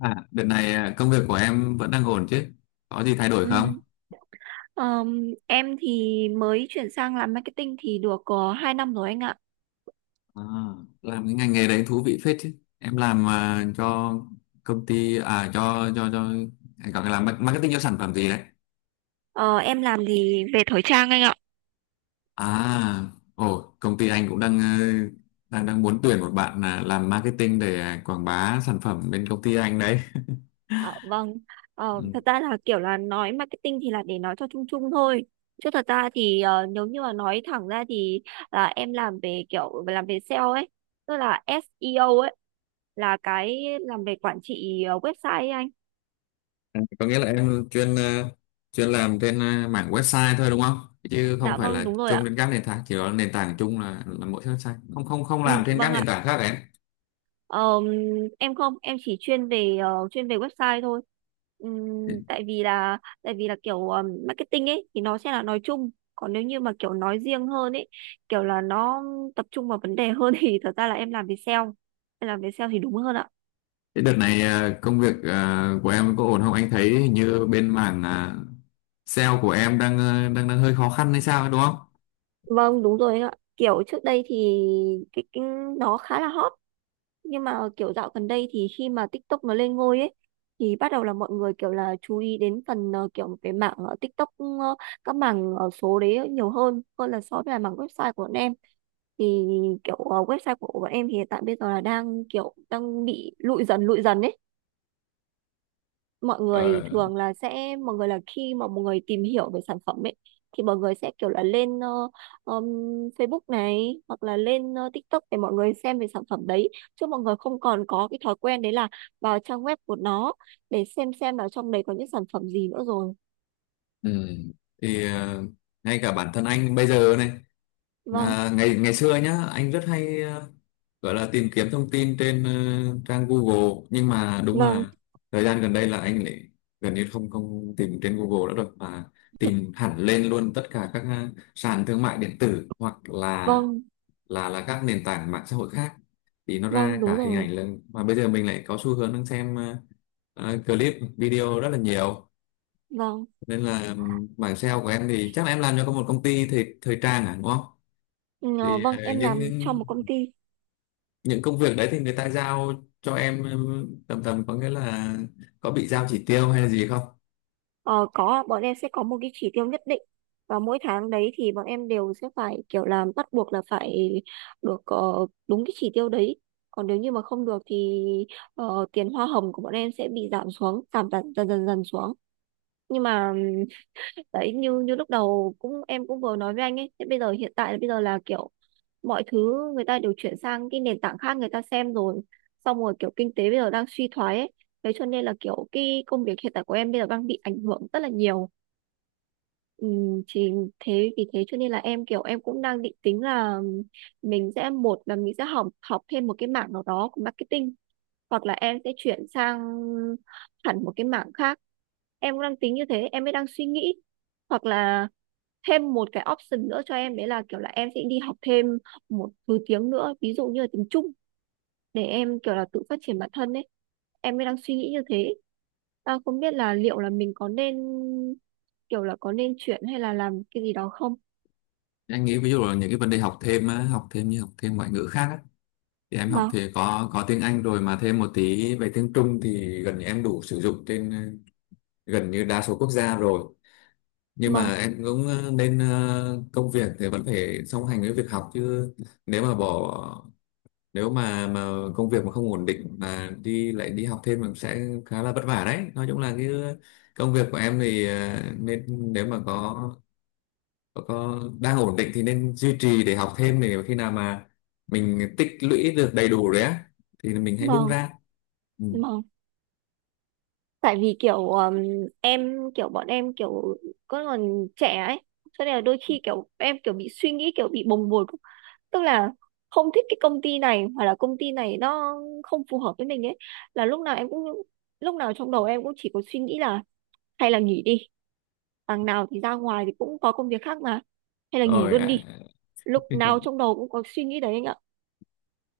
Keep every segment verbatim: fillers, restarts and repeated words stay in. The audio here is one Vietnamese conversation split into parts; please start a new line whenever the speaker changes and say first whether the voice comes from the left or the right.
left: À, đợt này à, công việc của em vẫn đang ổn chứ? Có gì thay đổi không?
right: Ừm, ờm, em thì mới chuyển sang làm marketing thì được có hai năm rồi anh ạ.
left: À, làm cái ngành nghề đấy thú vị phết chứ. Em làm à, cho công ty à cho cho cho anh gọi là làm ma- marketing cho sản phẩm gì đấy?
right: Ờ, em làm thì về thời trang anh ạ.
left: À, ồ, công ty anh cũng đang ờ, đang đang muốn tuyển một bạn à, làm marketing để à, quảng bá sản phẩm bên công ty anh đấy.
right: Ờ, vâng. Ờ, thật ra là kiểu là nói marketing thì là để nói cho chung chung thôi. Chứ thật ra thì ờ, nếu như mà nói thẳng ra thì là em làm về kiểu làm về sale ấy, tức là SEO ấy, là cái làm về quản trị ờ, website ấy anh.
left: À, có nghĩa là em chuyên ờ, chuyên làm trên ờ, mảng website thôi đúng không? Chứ không
right: Dạ
left: phải
right: vâng,
left: là
right: đúng rồi
left: chung
right: ạ.
left: đến các nền tảng, chỉ có nền tảng chung là là mỗi website. Không không không làm
right: Ừ,
left: trên các
right: vâng
left: nền
right: ạ.
left: tảng khác em.
right: Ờm, em không em chỉ chuyên về ờ, chuyên về website thôi. Ừm, tại vì là tại vì là kiểu ờm, marketing ấy thì nó sẽ là nói chung, còn nếu như mà kiểu nói riêng hơn ấy, kiểu là nó tập trung vào vấn đề hơn thì thật ra là em làm về sale em làm về sale thì đúng hơn ạ.
left: Thế đợt này ờ, công việc ờ, của em có ổn không? Anh thấy hình như bên mảng ờ, sale của em đang ờ, đang đang hơi khó khăn hay sao ấy, đúng không?
right: Vâng đúng rồi anh ạ, kiểu trước đây thì cái, cái nó khá là hot, nhưng mà kiểu dạo gần đây thì khi mà TikTok nó lên ngôi ấy thì bắt đầu là mọi người kiểu là chú ý đến phần ờ, kiểu cái mảng ờ, TikTok, ờ, các mảng ờ, số đấy nhiều hơn hơn là so với là mảng website của bọn em. Thì kiểu ờ, website của bọn em thì hiện tại bây giờ là đang kiểu đang bị lụi dần lụi dần ấy, mọi người
left: Ờ,
right: thường là sẽ mọi người là khi mà mọi người tìm hiểu về sản phẩm ấy thì mọi người sẽ kiểu là lên ờ, um, Facebook này, hoặc là lên ờ, TikTok để mọi người xem về sản phẩm đấy, chứ mọi người không còn có cái thói quen đấy là vào trang web của nó để xem xem là trong đấy có những sản phẩm gì nữa rồi.
left: ừ. Thì ờ, ngay cả bản thân anh bây giờ này.
right: Vâng.
left: À, ngày ngày xưa nhá, anh rất hay ờ, gọi là tìm kiếm thông tin trên ờ, trang Google, nhưng mà đúng
right: vâng
left: là thời gian gần đây là anh lại gần như không không tìm trên Google nữa rồi, mà tìm hẳn lên luôn tất cả các ờ, sàn thương mại điện tử, hoặc là
right: vâng
left: là là các nền tảng mạng xã hội khác, thì nó
right: vâng
left: ra
right: đúng
left: cả hình
right: rồi.
left: ảnh lên. Mà bây giờ mình lại có xu hướng đang xem ờ, ờ, clip video rất là nhiều,
right: Vâng.
left: nên là ừm, bảng sale của em thì chắc là em làm cho có một công ty thời thời trang à đúng không?
right: Ừ, ờ,
left: Thì ờ,
right: vâng em
left: những
right: làm trong
left: những
right: một công ty.
left: những công việc đấy thì người ta giao cho em tầm tầm có nghĩa là có bị giao chỉ tiêu hay là gì không?
right: Ờ, có ạ. Bọn em sẽ có một cái chỉ tiêu nhất định, và mỗi tháng đấy thì bọn em đều sẽ phải kiểu làm bắt buộc là phải được ờ, đúng cái chỉ tiêu đấy. Còn nếu như mà không được thì ờ, tiền hoa hồng của bọn em sẽ bị giảm xuống, giảm dần dần dần, dần xuống. Nhưng mà ừm, đấy, như như lúc đầu cũng em cũng vừa nói với anh ấy, thế bây giờ hiện tại là bây giờ là kiểu mọi thứ người ta đều chuyển sang cái nền tảng khác người ta xem rồi, xong rồi kiểu kinh tế bây giờ đang suy thoái ấy, thế cho nên là kiểu cái công việc hiện tại của em bây giờ đang bị ảnh hưởng rất là nhiều. Ừ, thì thế vì thế cho nên là em kiểu em cũng đang định tính là mình sẽ, một là mình sẽ học học thêm một cái mảng nào đó của marketing, hoặc là em sẽ chuyển sang hẳn một cái mảng khác. Em cũng đang tính như thế, em mới đang suy nghĩ. Hoặc là thêm một cái option nữa cho em đấy là kiểu là em sẽ đi học thêm một thứ tiếng nữa, ví dụ như là tiếng Trung, để em kiểu là tự phát triển bản thân ấy. Em mới đang suy nghĩ như thế, à, không biết là liệu là mình có nên kiểu là có nên chuyển hay là làm cái gì đó không.
left: Anh nghĩ ví dụ là những cái vấn đề học thêm á, học thêm như học thêm ngoại ngữ khác á, thì em học
right: Vâng
left: thì có có tiếng Anh rồi, mà thêm một tí về tiếng Trung thì gần như em đủ sử dụng trên ờ, gần như đa số quốc gia rồi. Nhưng
right: vâng
left: mà em cũng ờ, nên ờ, công việc thì vẫn phải song hành với việc học chứ. Nếu mà bỏ, nếu mà mà công việc mà không ổn định mà đi lại đi học thêm, mình sẽ khá là vất vả đấy. Nói chung là cái công việc của em thì ờ, nên nếu mà có có, có đang ổn định thì nên duy trì để học thêm, để khi nào mà mình tích lũy được đầy đủ rồi á thì mình hãy bung
right: vâng
left: ra. Ừ.
right: Vâng. Tại vì kiểu um, em kiểu bọn em kiểu có còn trẻ ấy, cho nên là đôi khi kiểu em kiểu bị suy nghĩ kiểu bị bồng bột, tức là không thích cái công ty này, hoặc là công ty này nó không phù hợp với mình ấy, là lúc nào em cũng, lúc nào trong đầu em cũng chỉ có suy nghĩ là hay là nghỉ đi, đằng nào thì ra ngoài thì cũng có công việc khác mà, hay là nghỉ
left: Rồi
right: luôn
left: ạ.
right: đi. Lúc nào trong đầu cũng có suy nghĩ đấy anh ạ.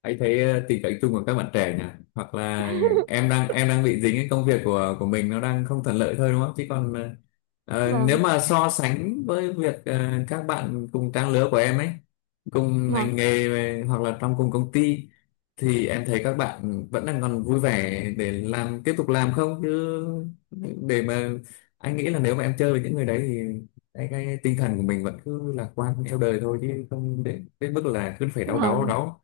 left: Anh thấy ờ, tình cảnh chung của các bạn trẻ nhỉ? Hoặc là em đang em đang bị dính cái công việc của của mình nó đang không thuận lợi thôi đúng không? Chứ còn ờ, ờ, nếu
right: Vâng
left: mà so sánh với việc ờ, các bạn cùng trang lứa của em ấy, cùng
right: vâng
left: ngành nghề về- hoặc là trong cùng công ty, thì em thấy các bạn vẫn đang còn vui vẻ để làm tiếp tục làm không chứ. Để mà anh nghĩ là nếu mà em chơi với những người đấy thì cái, cái tinh thần của mình vẫn cứ lạc quan theo đời thôi, chứ không đến đến mức là cứ phải đau đáu đau
right: vâng
left: đáu.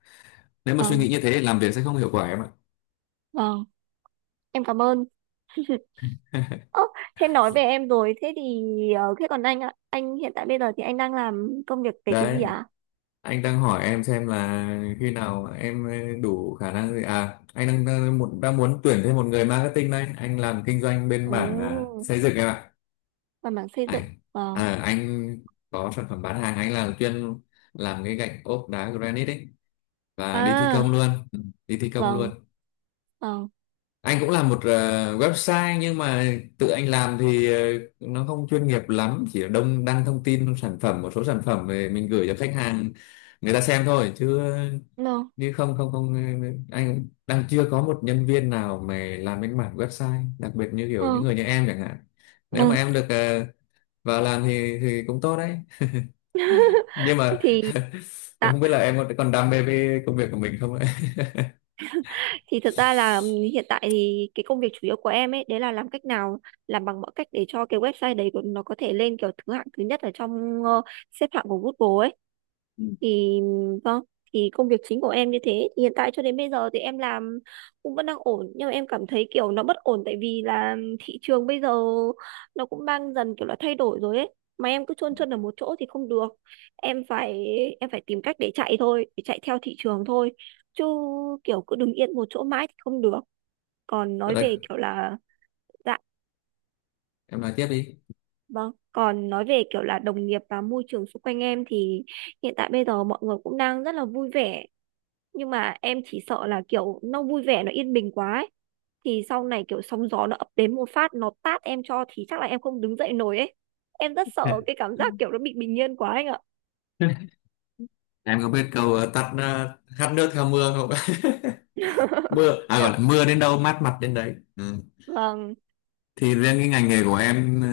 left: Nếu mà suy
right: Vâng.
left: nghĩ như thế thì làm việc sẽ không hiệu quả em ạ.
right: Vâng, em cảm ơn. Ơ, thế nói về em rồi, thế thì ờ, thế còn anh ạ, anh hiện tại bây giờ thì anh đang làm công việc về cái gì
left: Đấy,
right: ạ?
left: anh đang hỏi em xem là khi nào em ờ, đủ khả năng gì à. Anh đang đang, muốn- đang muốn tuyển thêm một người marketing đây. Anh làm kinh doanh bên
right: Ồ,
left: mảng à, xây dựng em ạ.
right: làm mảng xây dựng.
left: anh
right: Vâng.
left: À, anh có sản phẩm bán hàng. Anh là chuyên làm cái gạch ốp đá granite ấy và đi thi
right: À,
left: công luôn. Ừ, đi thi công
right: vâng,
left: luôn.
right: vâng.
left: Anh cũng làm một ờ, website, nhưng mà tự anh làm thì ờ, nó không chuyên nghiệp lắm, chỉ đông đăng thông tin sản phẩm, một số sản phẩm về mình gửi cho khách hàng người ta xem thôi. Chứ ờ,
right: No.
left: như không không không ờ, anh đang chưa có một nhân viên nào mà làm cái mảng website đặc biệt như kiểu những
right: Ừ.
left: người như em chẳng hạn. Nếu mà
right: Ừ.
left: em được ờ, vào làm thì thì cũng tốt đấy. Nhưng mà
right: Thì tạ-
left: không biết là em còn còn đam mê với công việc của mình không ấy.
right: thì thật ra là ừm, hiện tại thì cái công việc chủ yếu của em ấy đấy là làm cách nào, làm bằng mọi cách để cho cái website đấy của nó có thể lên kiểu thứ hạng thứ nhất ở trong ờ, xếp hạng của Google ấy. Thì vâng, thì công việc chính của em như thế thì hiện tại cho đến bây giờ thì em làm cũng vẫn đang ổn, nhưng mà em cảm thấy kiểu nó bất ổn, tại vì là thị trường bây giờ nó cũng đang dần kiểu là thay đổi rồi ấy, mà em cứ chôn chân ở một chỗ thì không được. em phải em phải tìm cách để chạy thôi, để chạy theo thị trường thôi, chứ kiểu cứ đứng yên một chỗ mãi thì không được. Còn nói
left: Rồi,
right: về kiểu là, dạ
left: em nói tiếp đi.
right: vâng, còn nói về kiểu là đồng nghiệp và môi trường xung quanh em thì hiện tại bây giờ mọi người cũng đang rất là vui vẻ, nhưng mà em chỉ sợ là kiểu nó vui vẻ nó yên bình quá ấy. Thì sau này kiểu sóng gió nó ập đến một phát nó tát em cho thì chắc là em không đứng dậy nổi ấy. Em rất sợ cái cảm giác kiểu nó bị bình yên quá anh ạ.
left: Em có biết câu ờ, tắt ờ, hát nước theo mưa không? Mưa, à gọi là mưa đến đâu mát mặt đến đấy. Ừ.
right: vâng
left: Thì riêng cái ngành nghề của em ờ,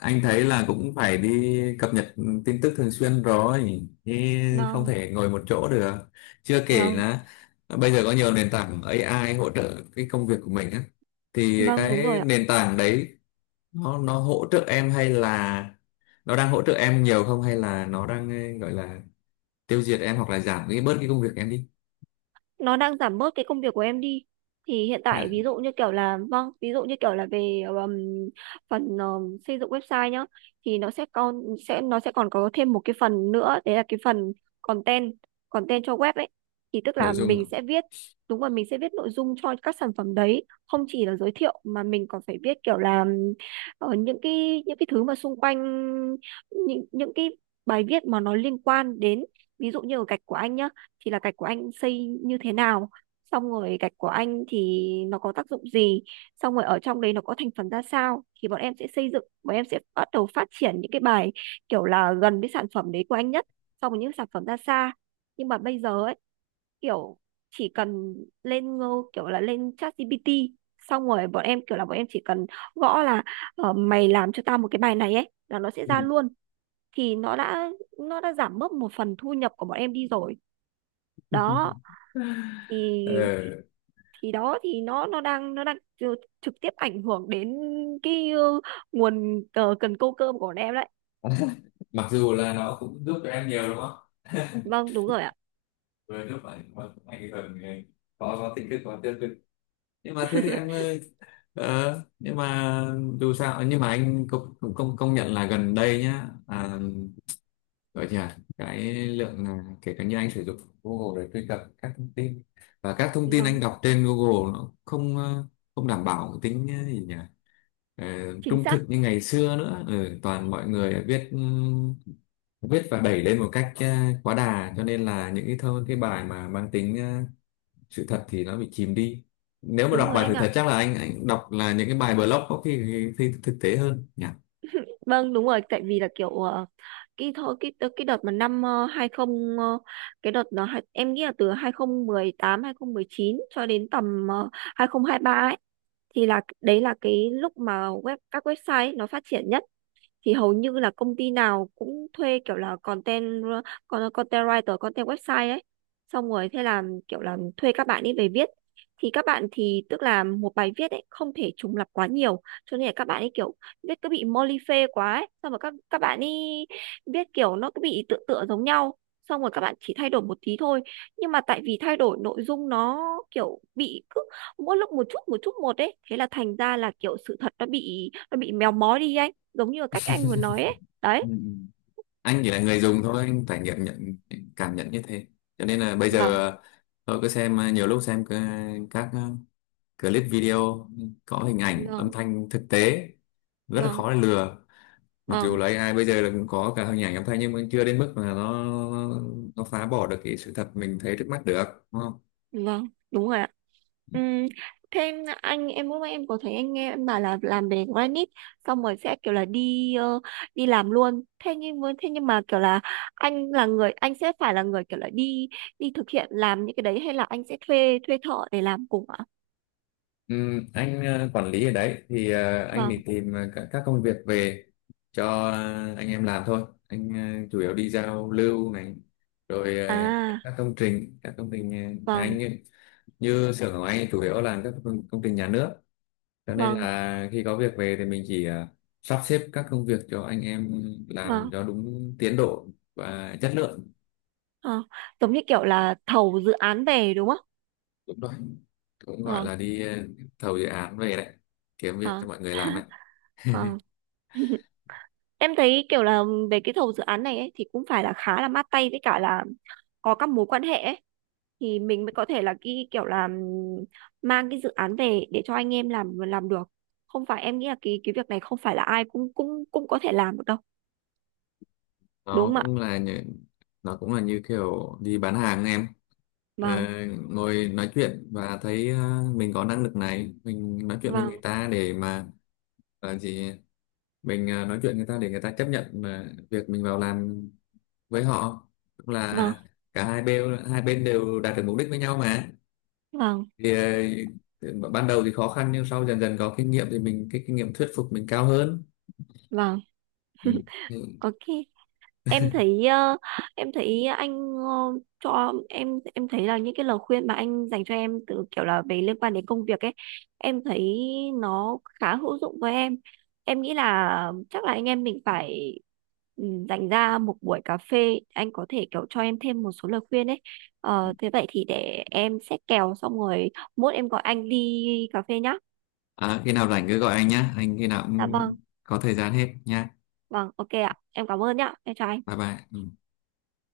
left: anh thấy là cũng phải đi cập nhật tin tức thường xuyên rồi. Thì không
right: vâng
left: thể ngồi một chỗ được. Chưa kể
right: vâng
left: là ờ, bây giờ có nhiều nền tảng a i hỗ trợ cái công việc của mình á. Thì
right: Vâng đúng rồi
left: cái
right: ạ.
left: nền tảng đấy nó nó hỗ trợ em, hay là nó đang hỗ trợ em nhiều không, hay là nó đang ờ, gọi là tiêu diệt em hoặc là giảm cái bớt cái công việc em đi?
right: Nó đang giảm bớt cái công việc của em đi. Thì hiện tại ví dụ như kiểu là, vâng, ví dụ như kiểu là về um, phần um, xây dựng website nhá, thì nó sẽ còn, sẽ nó sẽ còn có thêm một cái phần nữa đấy là cái phần content, content cho web ấy. Thì tức là
left: Nội
right: mình
left: dung.
right: sẽ viết, đúng rồi, mình sẽ viết nội dung cho các sản phẩm đấy, không chỉ là giới thiệu mà mình còn phải viết kiểu là um, ờ, những cái những cái thứ mà xung quanh, những những cái bài viết mà nó liên quan đến, ví dụ như ở gạch của anh nhá, thì là gạch của anh xây như thế nào, xong rồi gạch của anh thì nó có tác dụng gì, xong rồi ở trong đấy nó có thành phần ra sao, thì bọn em sẽ xây dựng, bọn em sẽ bắt đầu phát triển những cái bài kiểu là gần với sản phẩm đấy của anh nhất, xong rồi những sản phẩm ra xa. Nhưng mà bây giờ ấy kiểu chỉ cần lên ngô kiểu là lên ChatGPT, xong rồi bọn em kiểu là bọn em chỉ cần gõ là ờ, mày làm cho tao một cái bài này ấy, là nó sẽ
left: Ừ.
right: ra luôn. Thì nó đã, nó đã giảm bớt một phần thu nhập của bọn em đi rồi. Đó, thì
left: Ờ,
right: thì đó, thì nó nó đang nó đang tr- trực tiếp ảnh hưởng đến cái ờ, nguồn ờ, cần câu cơm của bọn em đấy.
left: mặc dù là nó cũng giúp cho em nhiều đúng không?
right: Vâng đúng rồi ạ.
left: Vừa giúp ảnh mà cũng ảnh hưởng người, có có tích cực có tiêu cực. Nhưng mà thế thì em ơi, ờ, nhưng mà dù sao nhưng mà anh cũng cũng công công nhận là gần đây nhá. À, gọi gì à cái lượng là kể cả như anh sử dụng Google để truy cập các thông tin, và các thông tin
right: Vâng,
left: anh đọc trên Google nó không ờ, không đảm bảo tính ờ, gì nhỉ, ờ,
right: chính
left: trung
right: xác.
left: thực như ngày xưa nữa. Ừ, toàn mọi người viết, ừm, viết và đẩy lên một cách ờ, quá đà, cho nên là những cái thơ cái bài mà mang tính ờ, sự thật thì nó bị chìm đi. Nếu mà
right: Đúng
left: đọc
right: rồi
left: bài
right: anh
left: sự thật
right: ạ.
left: chắc là anh anh đọc là những cái bài blog có khi, khi thực tế hơn nhỉ.
right: Vâng đúng rồi, tại vì là kiểu ờ, cái thôi cái cái đợt mà năm ờ, hai mươi, ờ, cái đợt nó hai- em nghĩ là từ hai không một tám chín cho đến tầm ờ, hai không hai ba ấy, thì là đấy là cái lúc mà web các website ấy, nó phát triển nhất. Thì hầu như là công ty nào cũng thuê kiểu là content, con- content writer, content website ấy, xong rồi thế là kiểu là thuê các bạn ấy về viết. Thì các bạn thì tức là một bài viết ấy không thể trùng lặp quá nhiều, cho nên là các bạn ấy kiểu viết cứ bị moly phê quá ấy, xong rồi các các bạn ấy viết kiểu nó cứ bị tựa tựa giống nhau, xong rồi các bạn chỉ thay đổi một tí thôi, nhưng mà tại vì thay đổi nội dung nó kiểu bị cứ mỗi lúc một chút một chút một ấy, thế là thành ra là kiểu sự thật nó bị, nó bị méo mó đi anh, giống như là cách anh vừa nói ấy
left: Ừ,
right: đấy.
left: ừ. Anh chỉ là người dùng thôi, anh trải nghiệm nhận cảm nhận như thế. Cho nên là bây
right: Vâng
left: giờ tôi cứ xem ờ, nhiều lúc xem c- các ờ, clip video có hình ảnh âm
right: vâng
left: thanh thực tế rất là
right: vâng
left: khó để lừa. Mặc dù
right: vâng
left: là a i bây giờ là cũng có cả hình ảnh âm thanh, nhưng mà chưa đến mức mà nó nó phá bỏ được cái sự thật mình thấy trước mắt được, đúng không?
right: Vâng đúng rồi ạ. Ừm, thêm anh, em lúc nãy em có thấy anh nghe em bảo là làm về granite, xong rồi sẽ kiểu là đi ờ, đi làm luôn, thế nhưng với thế nhưng mà kiểu là anh là người, anh sẽ phải là người kiểu là đi đi thực hiện làm những cái đấy, hay là anh sẽ thuê thuê thợ để làm cùng ạ?
left: Ừm, anh ờ, quản lý ở đấy thì ờ, anh
right: Vâng
left: đi tìm ờ, các, các công việc về cho ờ, anh em làm thôi. Anh ờ, chủ yếu đi giao lưu này, rồi ờ,
right: à
left: các công trình các công trình ờ, nhà anh
right: vâng
left: như, như xưởng của anh chủ yếu làm các công, công trình nhà nước. Cho nên
right: vâng
left: là khi có việc về thì mình chỉ ờ, sắp xếp các công việc cho anh em làm
right: Vâng.
left: cho đúng tiến độ và chất lượng.
right: Ờ, giống như kiểu là thầu dự án về đúng không?
left: Đúng rồi, cũng gọi
right: Ờ,
left: là đi ờ, thầu dự án về đấy, kiếm việc cho
right: ờ,
left: mọi người làm đấy.
right: ờ. Em thấy kiểu là về cái thầu dự án này ấy, thì cũng phải là khá là mát tay với cả là có các mối quan hệ ấy. Thì mình mới có thể là cái kiểu là ừm, mang cái dự án về để cho anh em làm làm được. Không phải, em nghĩ là cái cái việc này không phải là ai cũng cũng cũng có thể làm được đâu. Đúng
left: nó
right: không ạ?
left: cũng là như, nó cũng là như kiểu đi bán hàng em. Ờ,
right: Vâng,
left: ngồi nói chuyện và thấy ờ, mình có năng lực này, mình nói chuyện với
right: vâng,
left: người ta để mà là gì mình ờ, nói chuyện người ta để người ta chấp nhận mà việc mình vào làm với họ, cũng
right: vâng,
left: là cả hai bên, hai bên đều đạt được mục đích với nhau mà.
right: vâng,
left: Thì ờ, ban đầu thì khó khăn, nhưng sau dần dần có kinh nghiệm thì mình cái kinh nghiệm thuyết phục mình cao hơn.
right: vâng.
left: Ừ. Ừ.
right: Ok. Em thấy ờ, em thấy anh ờ, cho em em thấy là những cái lời khuyên mà anh dành cho em từ kiểu là về liên quan đến công việc ấy, em thấy nó khá hữu dụng với em. Em nghĩ là chắc là anh em mình phải, ừ, dành ra một buổi cà phê, anh có thể kiểu cho em thêm một số lời khuyên ấy. Ờ, thế vậy thì để em xét kèo, xong rồi mốt em gọi anh đi cà phê nhá.
left: À, khi nào rảnh cứ gọi anh nhá. Anh khi nào
right: Dạ
left: cũng
right: vâng.
left: có thời gian hết nha.
right: Vâng, ok ạ, em cảm ơn nhá, em chào anh.
left: Bye bye. Ừ.